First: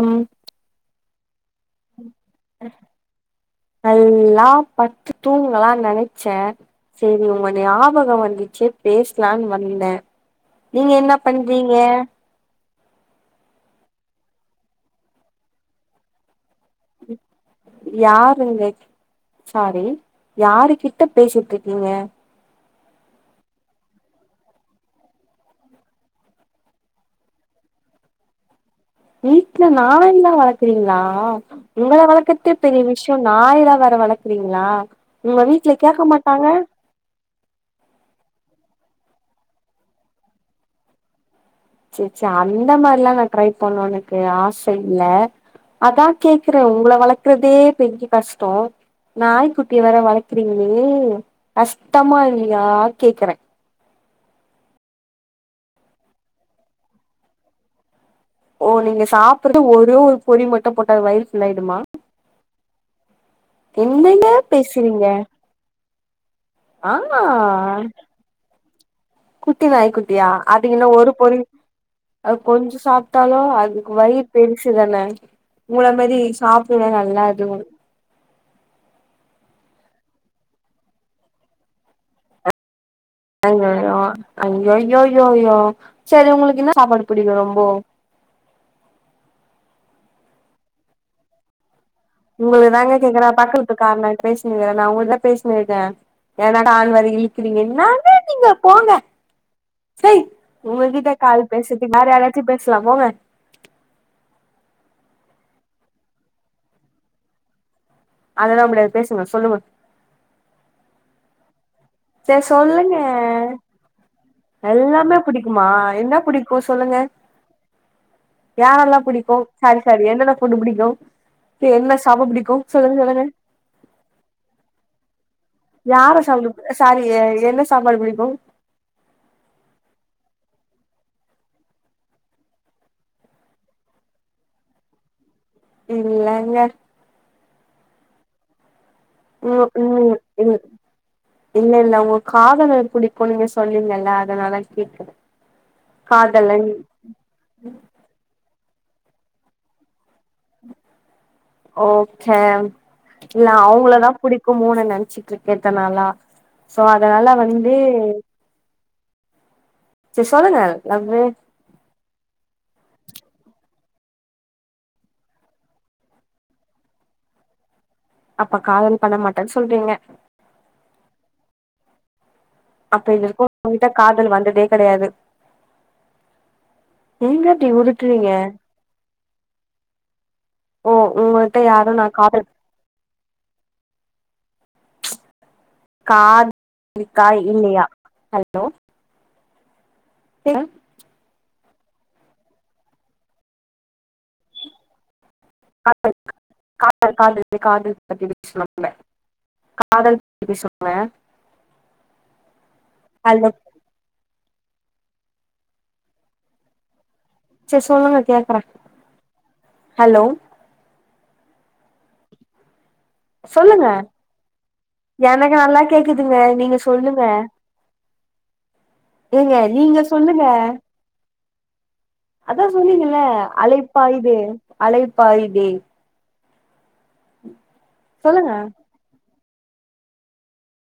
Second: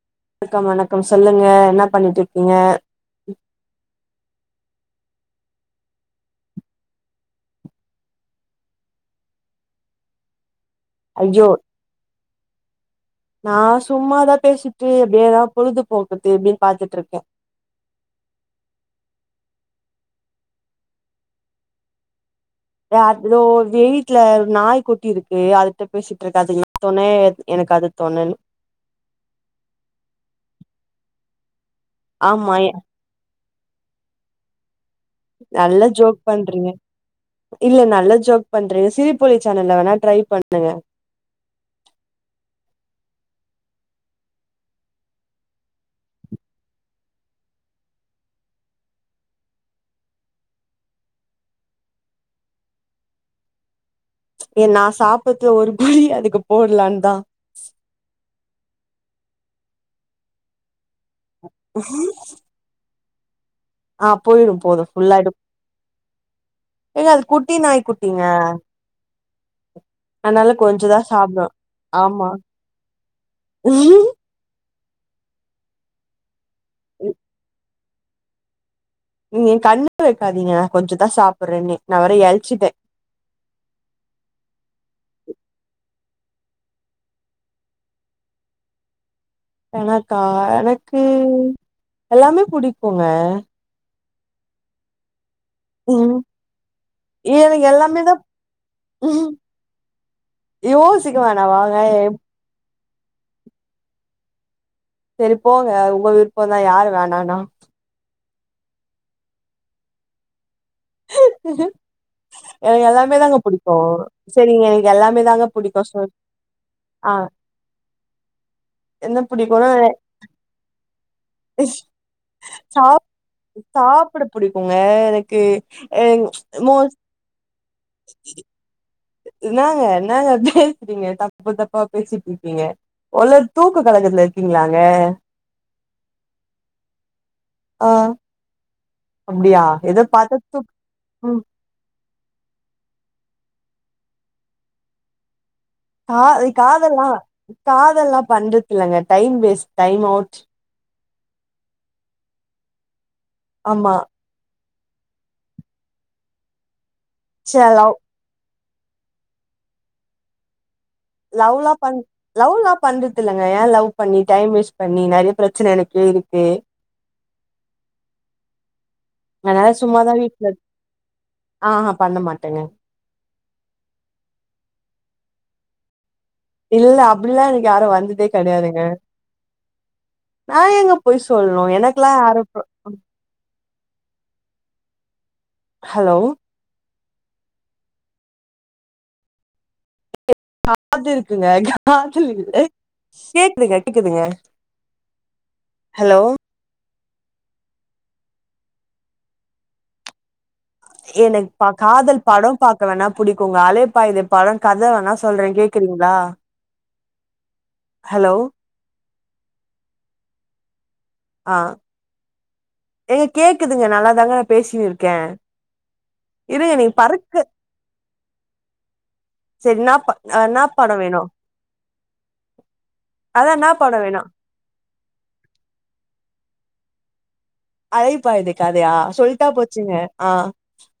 ம் வணக்கம் வணக்கம் சொல்லு ங்க இன்னா பண்ணிட்டுருக்கீங்க பத்து தூங்கலா நெனைச்சே செரி உங்க ஞாபகோ வந்துச்சு பேசலான் வந்த நீங்க என்ன பண்றீங்க நா சும்மாதா பேசிட்டு எப்டி எதா பொழுதுபோக்குற்து எப்டீன் யார் இங்க சாரி யாரு கிட்ட பேசிட்டுருக்கீங்க அ தோ வீட்ல ஒரு நாய் குட்டி இருக்கு அதுட்ட பேசிட்டுருக்க அது எனக் துணை எனக்கு அது தொணன் வீட்ல நாய்ல்லா வளக்கறீங்களா உங்கள வளக்கற்தே ஆமா எ- பெரிய விஷ்யோ நாய் வேற வளர்க்குறீங்களா உங்க வீட்டுல நல்ல கேட்க ஜோக் மாட்டாங்க பண்றீங்க இல்ல நல்லா ஜோக் பண்றீங்க சிரிப்பொழி சேனல்ல வேணா டரை பண்ணுங்க சே சே அந்த மாதிரி எல்லாம் நான் ட்ரை பண்ணனும் எனக்கு ஆசை இல்ல அதா கேக்குறேன் உங்களை வளர்க்கறதே பெரிய கஷ்டம் நாய்க்குட்டிய வேர வளர்க்கறீங்களே கஷ்டமா இல்லையா கேக்குறேன் ஏன் நா சாப்படுதுல ஒரு குலி அதுக்கு போடலான் தா ஓ நீங்க சாப்படுறது ஒரு ஒரு பொறி மட்டும் போட்டு வயிறு புல்லாகிடுமா ஆ என்னங்க போயிடு போது பேசிறீங்க ஃபுல்லாயிடு ஏங்க அது குட்டி நாய்க் குட்டிங்க குட்டி நாய்க் குட்டியா அதனால அதுக்கு என்ன கொஞ்சதா ஒரு பொரு சாப்டு ஆமா கொஞ்சம் சாப்பிட்டாலும் அதுக்கு வயிறு பெருசு தானே உங்கள மாதரி சாப்ப நல்லா அது ஏ கண்ணு வைக்காதீங்க கொஞ்சதா சாப்பிடுறேன்னு நான் வர எழுச்சிட்டேன் அயயயோ அயோயோயோயோ சரி உங்களுக்கு என்ன சாப்பாடு பிடிக்கும் ரொம்ப எனக்கா எனக்கு எல்லாமே உங்களுக்கு தாங்க புடிக்குங்க கேக்குறா பக்கலத்துக்கு காரண பேசிஇருக்கிற நா உங்கல பேச க்க ம் ஏன்னாட்ட ஆண் வர இழுக்கிறீங்க எனக்கு எல்லாமே தா எண்ணாக நீங்க போங்க ம் சய் உங்ககிட்ட யோசிக்க வேணா கால் வாங்க பேசறதுக்கு வேற யாராச்சும் பேச பேசசலாபோங்க சரி போங்க உங்க விருப்போன்தா யாரு வேணாம்னா அதெல்லாம் முடியாது பேசுங்க சொல்லுங்க [inaudible] சரி எனக்கு சொல்லுங்க எல்லாமே தாங்க புடிக்கு செரிங்க எனக்கு எல்லாமே தாங்க பிடிக்குமா புடிக்கு சொ என்ன பிடிக்கும் சொல்லுங்க ஆ யாரெல்லாம் என்ன பிடிக்கும் புடிக்குனா சாரி சாரி என்னென்ன புட்டு பிடிக்கும் சரி என்ன சாப்பிட பிடிக்கும் சொல்லுங்க சாப் சொல்லுங்க சாப்புட புடிக்குங்க எனக்கு எ யாரா சாப்பிட மோஸ் சாரி என்ன சாப்பாடு பிடிக்கும் என்னங்க என்னங்க பேசுறீங்க தப்பு தப்பா பேசிட்டு இருக்கீங்க மொதல்ல தூக்க கலகத்துல இருக்கீங்களாங்க இல்லங்க ஆஹ் உம் உ தூக் ம் இல்ல இல்ல உங்க காதல பிடி கும் சொன்னீங்கல்ல அதனாலா கேட்குற கா காதெல்லாம் காதலல்லாம் பண்ற இல்லங்க time waste time out okay இல்ல ஆமா அவங்களதா புடிக்கும் மூணு நினைச்சிட்டு இருக்கேதனாளா சோ அதனால ச வந்து லவ் சே சொல்லுங்கள் லவ் லா பண் லவ்லா பண்றதில்லங்க ஏ லவ் பண்ணி டைம் வேஸ்ட் பண்ணி நெறைய பிரச்சன எனக்கே இருக்கு அப்ப காதல் பண்ண மாட்டன் அதனால சொல்றிங்க சும்மாதா வீட்ல ஆஹா பண்ண மாட் அப்ப இது வருக்கு உங்கிட்ட காதல் வந்ததே கெடையாது இல்ல அப்டில்லா நீங்க இப்டி எனக்கு யாரும் வந்ததே உருட்டுறீங்க கெடையாதுங்க நா ஓ ஏங்க போய் உங்ககிட்ட சொல்ணு யாரு நா எனக்லா யாரு காதல் ப்ர ஹலோ காதல் இருக்கா இல்லயா ஹலோ காத்து இருக்குங்க ஆஹ் சொல்லுங்க [unintelligible] கேக்குதுங்க கேக்குதுங்க ஹலோ [unintelligible] காதல் எப்படி சொல்ர எனக்கு பா காதல் பாடம் பாக் வேணா புடிக்குங்க அலைபாயுதே பட கதை வேணா சொல்றே கேக்குறீங்களா செரி சொல்லுங்க ஹலோ கேக்கற ஹலோ ஆஹ் சொல்லுங்க எனக்கு நல்லா கேக்குதுங்க இருங்க நீங்க சொல்லுங்க பறக்கு ஏங்க சரி என்னா நீங்க ப சொல்லுங்க என்னா படம் வேணு அதா சொன்னீங்கல்ல அதா என்னா படம் வேணு அலைப்பாயுதே அலைப்பாயுதே சொல்லுங்க அலைபாயுதே கதையா சொல் லிட்டா போச்சுங்க ஆ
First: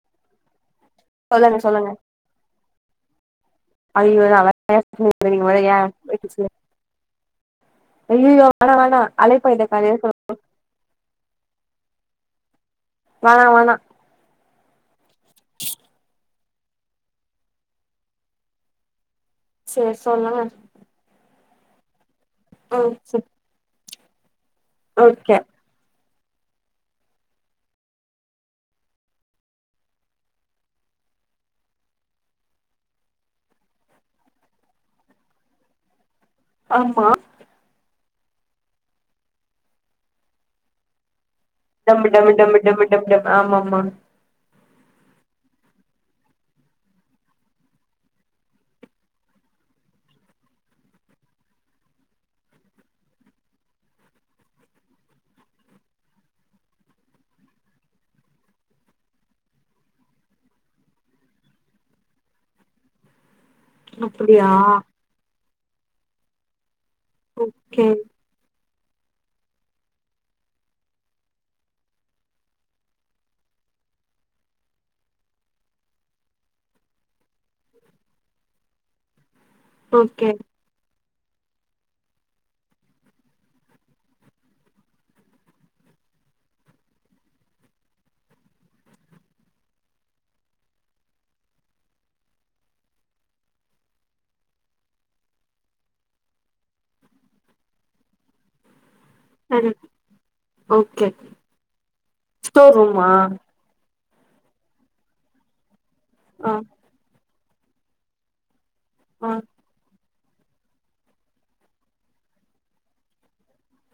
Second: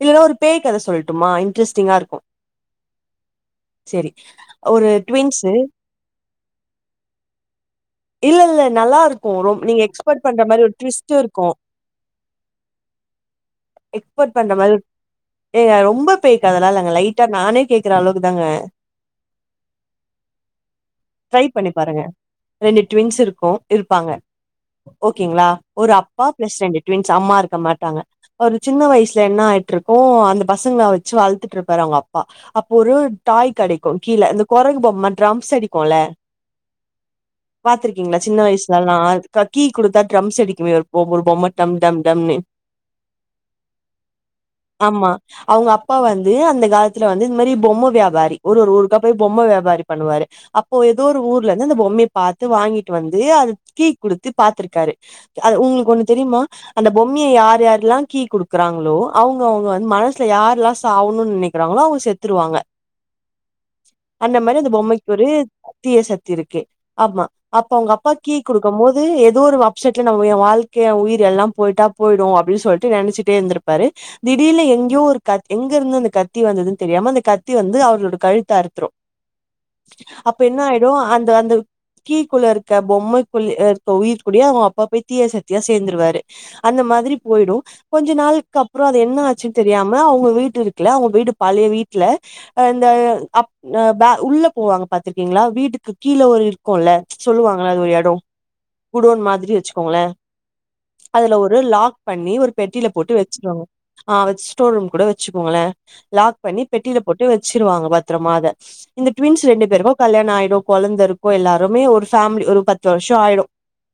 இல்லன்னா ஒரு பேய் கதை சொல்ட்டுமா சொல்லுங்க சொல்லுங்க இன்டரஸ்டிங்கா இருக்கு சரி ஒரு ட்வின்ஸு [unintelligible] இல்ல ஐயையோ இல்ல வேணா நல்லா வேணா இருக்கும் ரொ அலைப்பாயுதே நீங்க கதையே சொல் எக்ஸ்பெட் பண்ற மாரி ஒரு ட்விஸ்ட்டு இருக்கு வேணா வேணா எக்ஸ்பெக்ட் பண்ற மாரி இருக் ஏங்க அது ரொம்ப பேய் கதல்லா இல்லங்க லைட்டா நானே கேக்குற அளவுக்கு தாங்க சேரி சொல்லுங்க ட்ரை பண்ணி பாருங்க ரெண்டு ம் ட்வின்ஸ் செரி இருக்கு இருக் ப்பாங்க ஓகே ஓக்கேங்குளா ஒரு அப் பா பிளெஸ் ரெண்டு ட்வின்ஸ் அம்மா இருக்க மாட்டாங்க ஒரு சின்ன வய்சுல என்ன ஆயிட்டு இருக்கூ அந்த பசுங்காள வச்சு வள்த்துட்டு இருப்பாரு அவுங்க அப்பா அப்போ ஒரு டாய் கடைக்கூ கீழ இந்த குரங்கு பொம்ம டரம்ஸ் அடிக்குல்ல ஆமா ங்கிளா சின்ன வயசுல எல்லா கீ குடுத்தா ட்ரம்ஸ் எடிக்குமே ஒவ்வொரு பொம்ம டம் டம் டம்மு டம்மு டம்னு டம்மு டம்மு டம்டம் ஆமா ம்மா ஆமா அவுங்க அப்பா வந்து அந்த காலத்துல வந்து இந்த மாரி பொம்ம வியாபாரி ஒர் ஒரு ஊருக்கா போய் பொம்ம வியாபாரி பண்ணுவாரு அப்போ எதோ ஒரு ஊர்ல இருந்து அந்த பொம்மையை பாத்து வாங்கிட்டு வந்து அதுக் கீ குடுத்து பாத்துருக்காரு அது உங்குளுக்கு ஒண்ணு தெரியுமா அந்த பொம்மைய யார் யாரெல்லா கீ குடுக்குறாங்குளோ அவுங்க அவுங்க வந்து மனசுல யாரெல்லா சாவுன்னு நினைக்கிறாங்குளோ அவுங் செத்துருவாங்க அந்த அப்டியா மாரி அந்த பொம்மைக் ஒரு திய சக்தி இருக்கு அம்மா அப்ப ஓகே அவுங்க அப்பா கீ குடுக் க்கும் போது ஏதோ ஒரு அப்சட்ல ஏ வாழ்க்க உயிர்ல்லாம் போயிட்டா போயிடு அப்டி சொல் ட்டு நெனச்சிட்டே இருந்திருப்பாரு திடீர்ல எங்கியோ ஒரு காத் எங்க இருந்து அந்த கத்தி வந்ததுனு தெரியாம அந்த கத்தி வந்து அவுருளோடு கழுத் அறுத்துரும் ஓகே அப்ப என்ன ஆயிடு அந் இத அந்து கீக்குல்ல இருக்க பொம்மைக்குள் இருக்க உயிர் கூடயே அவுங்க அப்பா போய் தீய சத்தியா சேந்துருவாரு அந்த மாரி போயிடு கொஞ்சோ நாளுக் கப்றோ அது என்ன ஆச்சுன் தெரியாம அவுங்க வீட் இருக்குல அவ வீடு பாளைய வீட்டுல ஹ இந்த அப் ஹ பே உள்ள போவாங்க பாத்திருக்கீங்குளா வீட்டுக்கு கீழே ஒரு இருக்குல்ல சொல்லுவாங்குள அது ஒரு இடோ குடோன் மாதிரி சரி வெச்சுக்கோங்குளே ஓகே அதுல ஒரு லாக் பண்ணி ஒர் ஸ்டோர் பெட்டில ரூமா போட்டு வெச்சுருவாங் ஆஹ் வெஸ்டோர் ரூம் கூட வெச்சுக்கோங்குளே லாக் ஆ பண்ணி பெட்டில போட் ட்டு வெச்சுருவாங்க பத்தரமா அத இந்த ஆ ட்வின்ஸ் ரெண்டு பேருமே கல்யாண ஆயிடு கொழந்த இருக்கூ எல்லாருமே ஒரு ஃபேமிலி ஒரு பத்து வருஷ்ஷோ ஆயிடு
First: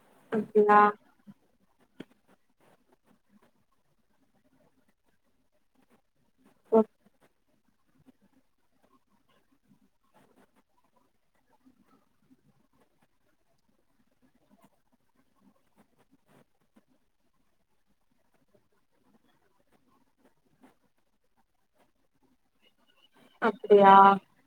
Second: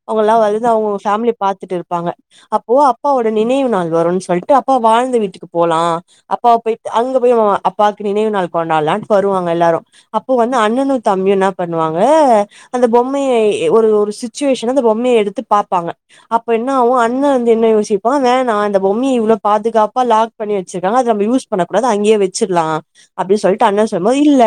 அவுங்கல்லா வளந்து அப்டியா அவுங் அவுங் ஃபேமிலி பாத் த்துட்டு இருப்பாங்க அப்போ அப்பாவோட நெனைவு நாள் வருனு சொல்ட்டு அப்பா வாழ்ந்த வீட்டுக்கு போலா அப்பாவ் ஓ போயிட்டு அங்கு போய் [unintelligible] பாத்து நெனைவு நாள் கொண்டாடலா வருவாங்க எல்லாரு அப்போ வந்து அண்ணனு தம்பயு இன்னா பண்ணுவாங்க அந்த பொம்மய ஒரு ஒரு சிச்சுவேஷன்லருந்து அந்த பொம்மய எடுத்து பாப்பாங்க அப்ப என்ன ஆகூ அண்ண வந்து என்ன யோசிப் ப்ப வேணா இந்த பொம்மய இவ்ளவ் பாதுகாப்ப லாக் பண்ணி வச்சுக்கலா அத நம்ம யூஸ் பண்ண கூடாது அங்கயே வச்சிட்லா அப்படின்னு சொல்ட்டு அண்ண அப்டியா சொல்ம்போது இல்ல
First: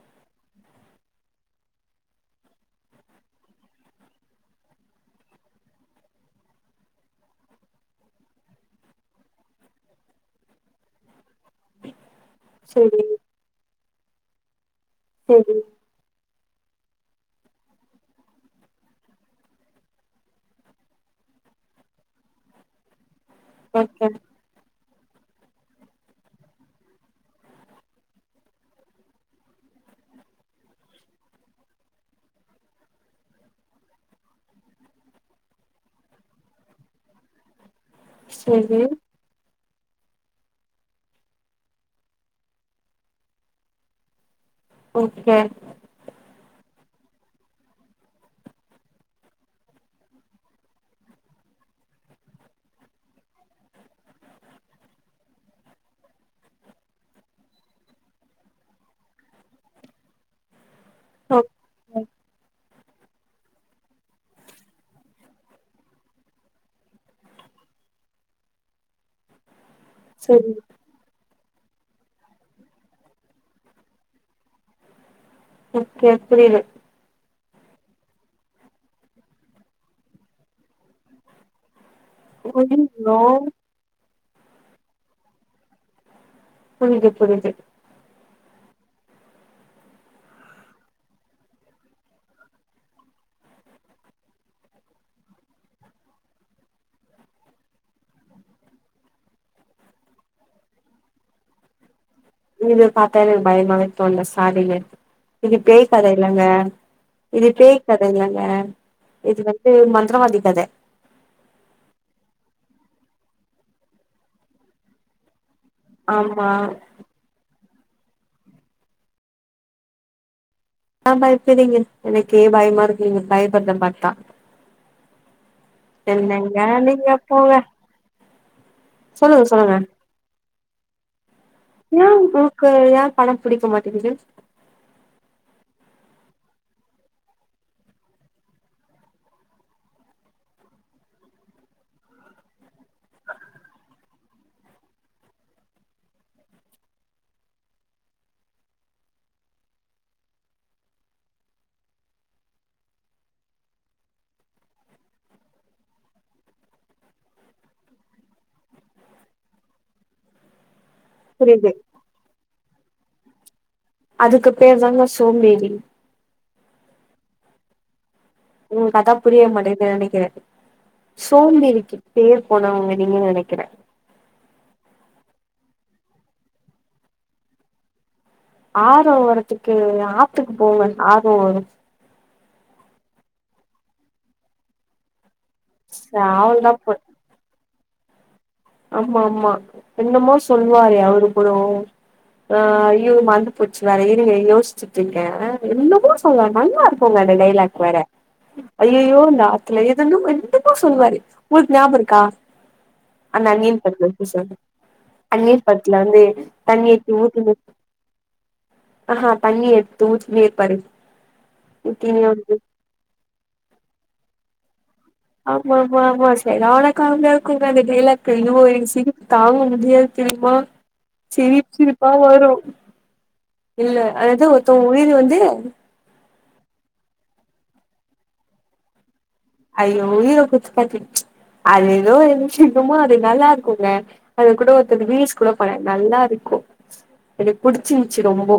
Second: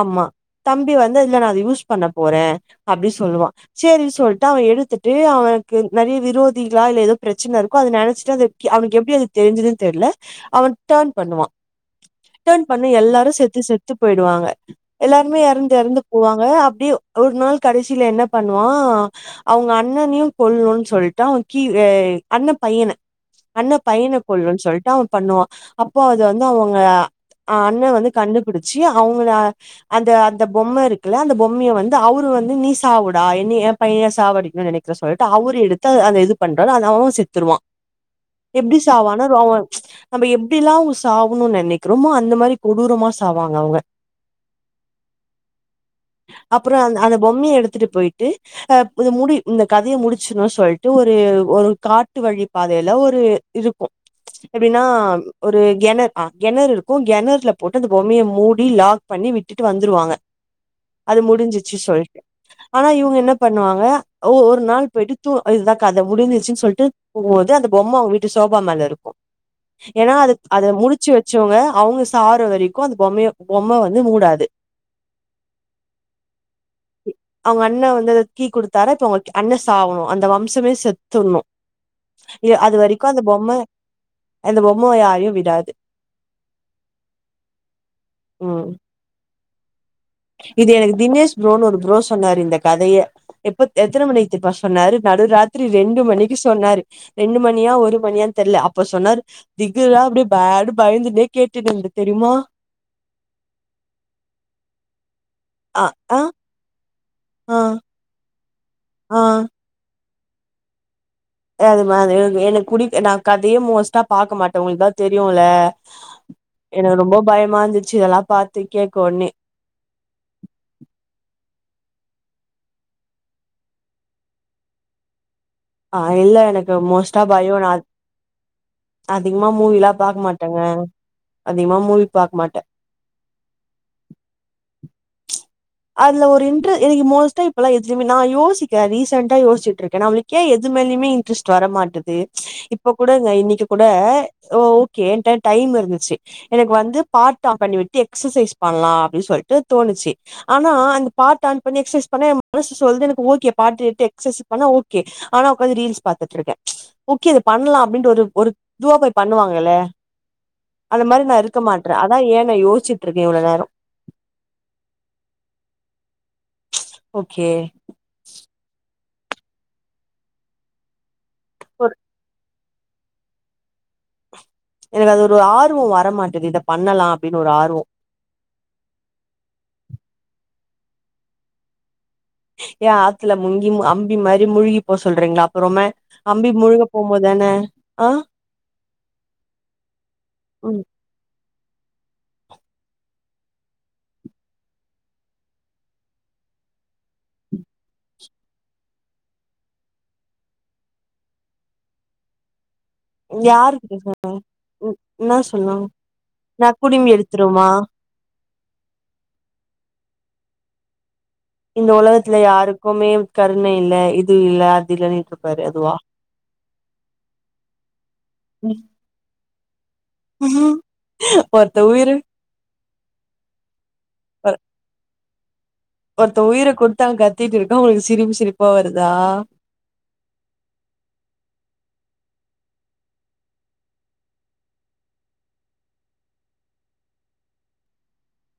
ஆமா தம்பி வந்து இதுல நா அத யூஸ் பண்ண போறே அப்படி சொல்லுவா சேரின்னு சொல்ட்டு அவ எடுத்துட்டு அவனுக்கு நெறைய விரோதிகளா இல்ல ஏதோ பிரச்சன ரு அத நெனச்சுட்டு அவனுக்கு எப்டி அது தெரிஞ்சதுன்னு தெர்ல அவன் டர்ன் பண்ணுவா டர்ன் பண்ண செரி எல்லாரு செத்து செத் த்து போய்டுவாங்க எல்லாருமே செரி எறந்து எறந்து போவாங் அப்டியே ஒரு நாள் கடைசில என்ன பண்ணுவா அவங்க அண்ணனையு கொல்ணுன் சொல்ட்டு அவ கீரேய் அண்ண பையன அண்ண ஓகே பையன கொல்லுன் சொல்ட்டு அவ பண்ணுவ அப்போ அது வந்து அவங்க அண்ண வந்து கண்டுபிடிச்சு அவங்கள அந்த அந்த பொம்மருக்குல்ல அந்த பொம்மையை வந்து அவரு வந்து நீ சாவுடா என்ன ஏன் பையன சாவடிக்க நெனக்கிற சொல்ட்டு அவரு எடுத்து அத அந்த இது பண்றாரு அவ செத் திருவா எப்டி செரி சாவானா ர நம்ம எப்டிலா அவங்க சாவணும்னு நெனக்கிறோமோ அந்த மாரி கொடூரமா சாவாங்க அவங்க ஓகே அப்புற அந்த பொம்மைய எடுத்துட்டு போயிட்டுஅ முடி இந்த கதைய முடிச்சுனு சொல்ட்டு ஒரு ஒரு காட்டு வழி பாதய்ல ஒரு இருக்கும் எப்படின்னா ஒரு கெண கெணர் ருக்கும் கெணர்ல போட்டு அந்த பொம்மைய மூடி லாக் பண்ணி விட்டுட்டு வந்துருவாங்க அது முடிஞ்சிச்சு ஓ சொல்டு ஆனா இவங்க என்ன பண்ணுவாங்க ஒரு நாள் போயிட்டு தூ இதுதா கத முடிஞ்ச்சுன்னு சொல்ட்டு போகும்போது அந்த பொம்மை அவங்க வீட்டு சோபா மேல இருக்கு ஏன்னா அது செரி அத முடிச்சு வச் ச்சங்க அவங்க சாஹ்ற வரக்கு அந்த பொம்மைய பொம்மை வந்து மூடாது ஓகே புரியுது அவங்க அண்ண வந்து அத கீ குடுத்தார இப்ப அவங்களுக்கு அண்ண சாகணும் அந்த வம்சமே செத்துட்ணு இ அது வரைக்கு ஐயயோ அந்த பொம்ம அந்த பொம்மயாரயு விடாது புருஞ்சது புருஞ்சது உம்ஹ் இது எனக்கு தினேஷ் ப்ரோன்னு ஒரு பு்ரோ சொன்னாரு இந்த கதைய எப்ப எத்தன மணிக்குப்ப சொன்னாரு நடு ராத்திரி ரெண்டு மணிக்கு சொன்னாரு ரெண்டு மணியா ஒரு மணியான்னு தெர்ல அப்ப சொன்னாரு திகிலா அப்டியே பேன்னு பயந்துன்னே கேட்டுட்டு இருந்த இவிங்ல பாத்தாலே எனக்கு பயமாவே தோண்ல சாரிங்க இது அ பேய் கத அ இல்லங்க இது ஆ பேய்கத இல்ல வேற ஆ இது வந்து மண் விக்கிரவாண்டி கத அதுமா அ எனக்கு குடி நா கதையே மோஸ்ட்டா பாக்க மாட்ட உங்களுக்குதா தெரியுல ஆமா எனக்கு ரொம்ப பயமா ருந்து இதெல்லாம் பார்த்து கேட்க்கவோனே யே பயப்பறீங்க எனக்கே பயமா இருக்கு நீங்க பயப்பறதபாத்தா ஆஹ் இல்ல எனக்கு மோஸ்டா போங்க பயம் நான் அதிகமா மூவிலாம் பாக்கமாட்டேன் ட்டங்க ஏன் உனக்கு ஏ படம் புடிக்க மாட்டேங்குது அதுல ஒரு இன்டர் எனக்கு மோஸ்ட்டா இப்பல்லாம் எதுலுமே நான் யோசிக்கேன் ரீசன்டா யோசிச்சிட்டுருக்கேன். நம்மளுக்கேன் எது மேலயுமே இன்ட்ரெஸ்ட் வர மாட்டேது இப்ப கூட இன்னக்கி கூட ஓ கேட்ட டைம் இருந்துச்சு எனக்கு வந்து பாட் ஆஃப் பண்ணிவிட்டு எக்சசைஸ் பண்ணலா அப்படின்னு சொல்லிட்டு தோணுச்சு ஆனா அந்த பாட் ஆன் பண்ணி எக்சசைஸ் பண்ண மனசு சொல்து எனக்கு ஓகே பாட்டு கேட்டு எக்சசைஸ் பண்ணா ஓகே ஆனா உக்காந்து ரீல்ஸ் பாத்துட்டுருக்கேன் ஓகே அது பண்ணலா அப்படனு ஒரு ஒரு இதுவா போய் பண்ணுவாங்கல்ல அந்த மாரி நா இருக்க புரியுது மாட்ற அதா ஏன்னு நா யோசி ச்சிட்டு இருக்க இவ்ளோ நேர அதுக்கு பேர்தாங்க சோம்பேறி ஓகே உனக்கு அதா புரிய மாட்டேங்குது நெனைக்கிறே சோம்பேறிக்கு பேர் போனவங்க நீங்கனு நெனைக்கிற எனக்கு அது ஒரு ஆர்வம் வர மாட்டது இத பண்ணலா அப்டின்னு ஒரு ஆர்வம் ஆர்வம் வரத்துக்கு ஆத்துக்கு போங்க ஆர்வம் வரு ஏ ஆத்துல முங்கி அம்பி மாரி முழுகி போ சொல்றீங்ளா ரொம அம்பி அவளதா முழுக போ போம்போதுதான ஆஹ ஆமா ஆமா என்னமோ ம் சொல்லுவாரு அவுருகுரோ ஆஹ் ஐய்யோ மறந்து போச்சு வேற இருங்க யோசிச்சுட்டுயிருக்கேன் என்னமோ சொல்லுவா நல்லா இருக்குங்க அந்த டைலாக் வேற. ஐய்யோ இ இந்த ஆத்துல ஏதுன்னும் எந்த போரும் சொல்லுவாரு உங்களுக்கு ஞாபம் இருக்கா அந்த யாரு அந்நியன் படத்துல இருக்கு [unintelligible] சார் என்ன அந்நியன் சொன்னாங்க படத்துல வந்து நான் தண்ணி குடிமி எடுத்து ஊத்தினு எடுத்தருனுமா ஆஹா தண்ணியெடுத்து ஊத்தினே இருப்பாரு இந்த உலகத்துல ஊத்தினே யாருக்குமே கருணை இல்ல இது இல்ல இல்லன்னுட்டு இருப்பாரு ஆமா அதுவா ஆமா ஆமா செரியான காமெடியா இருக்குங்கா அந்த டயலாக் எனக்கு சிரிப்பு தாங்க முடியாது தெரியுமா சிரிப்பு ஒருத்த சிரிப்பா உயிரு வரும் இல்ல அதனாலதா ஒ ஒருத்தவங்க உயிர் வந்து [unintelligible] ஒருத்த உயிர கொடுத்து அங்க கத்திட்டு இருக்கா உனக்கு சிரிப்பு சிரிப்பா வருதா ஐயோ உயிரோ குடுத்து கத்திட் ச்சு அது ஏதோ [unintelligible] அது நல்லா இருக்குங்க அது கூட ஒருத்தது ரீல்ஸ் கூட பண்ணார் நல்லா இருக்கும் அது புடிச்சிருச்சு ரொம்ப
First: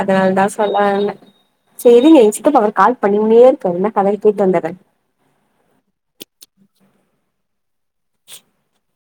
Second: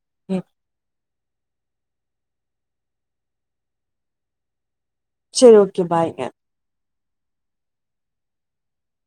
அதனால ம் தான் சொல்லனுருந்தே செரிங்க என் சித்தப்பா வேற கால் பண்ணிணேருக்காரு என்ன கதையுனு கேட்டு வந்தறேன் செரி ஓகே பாய்ங்க [unintelligible]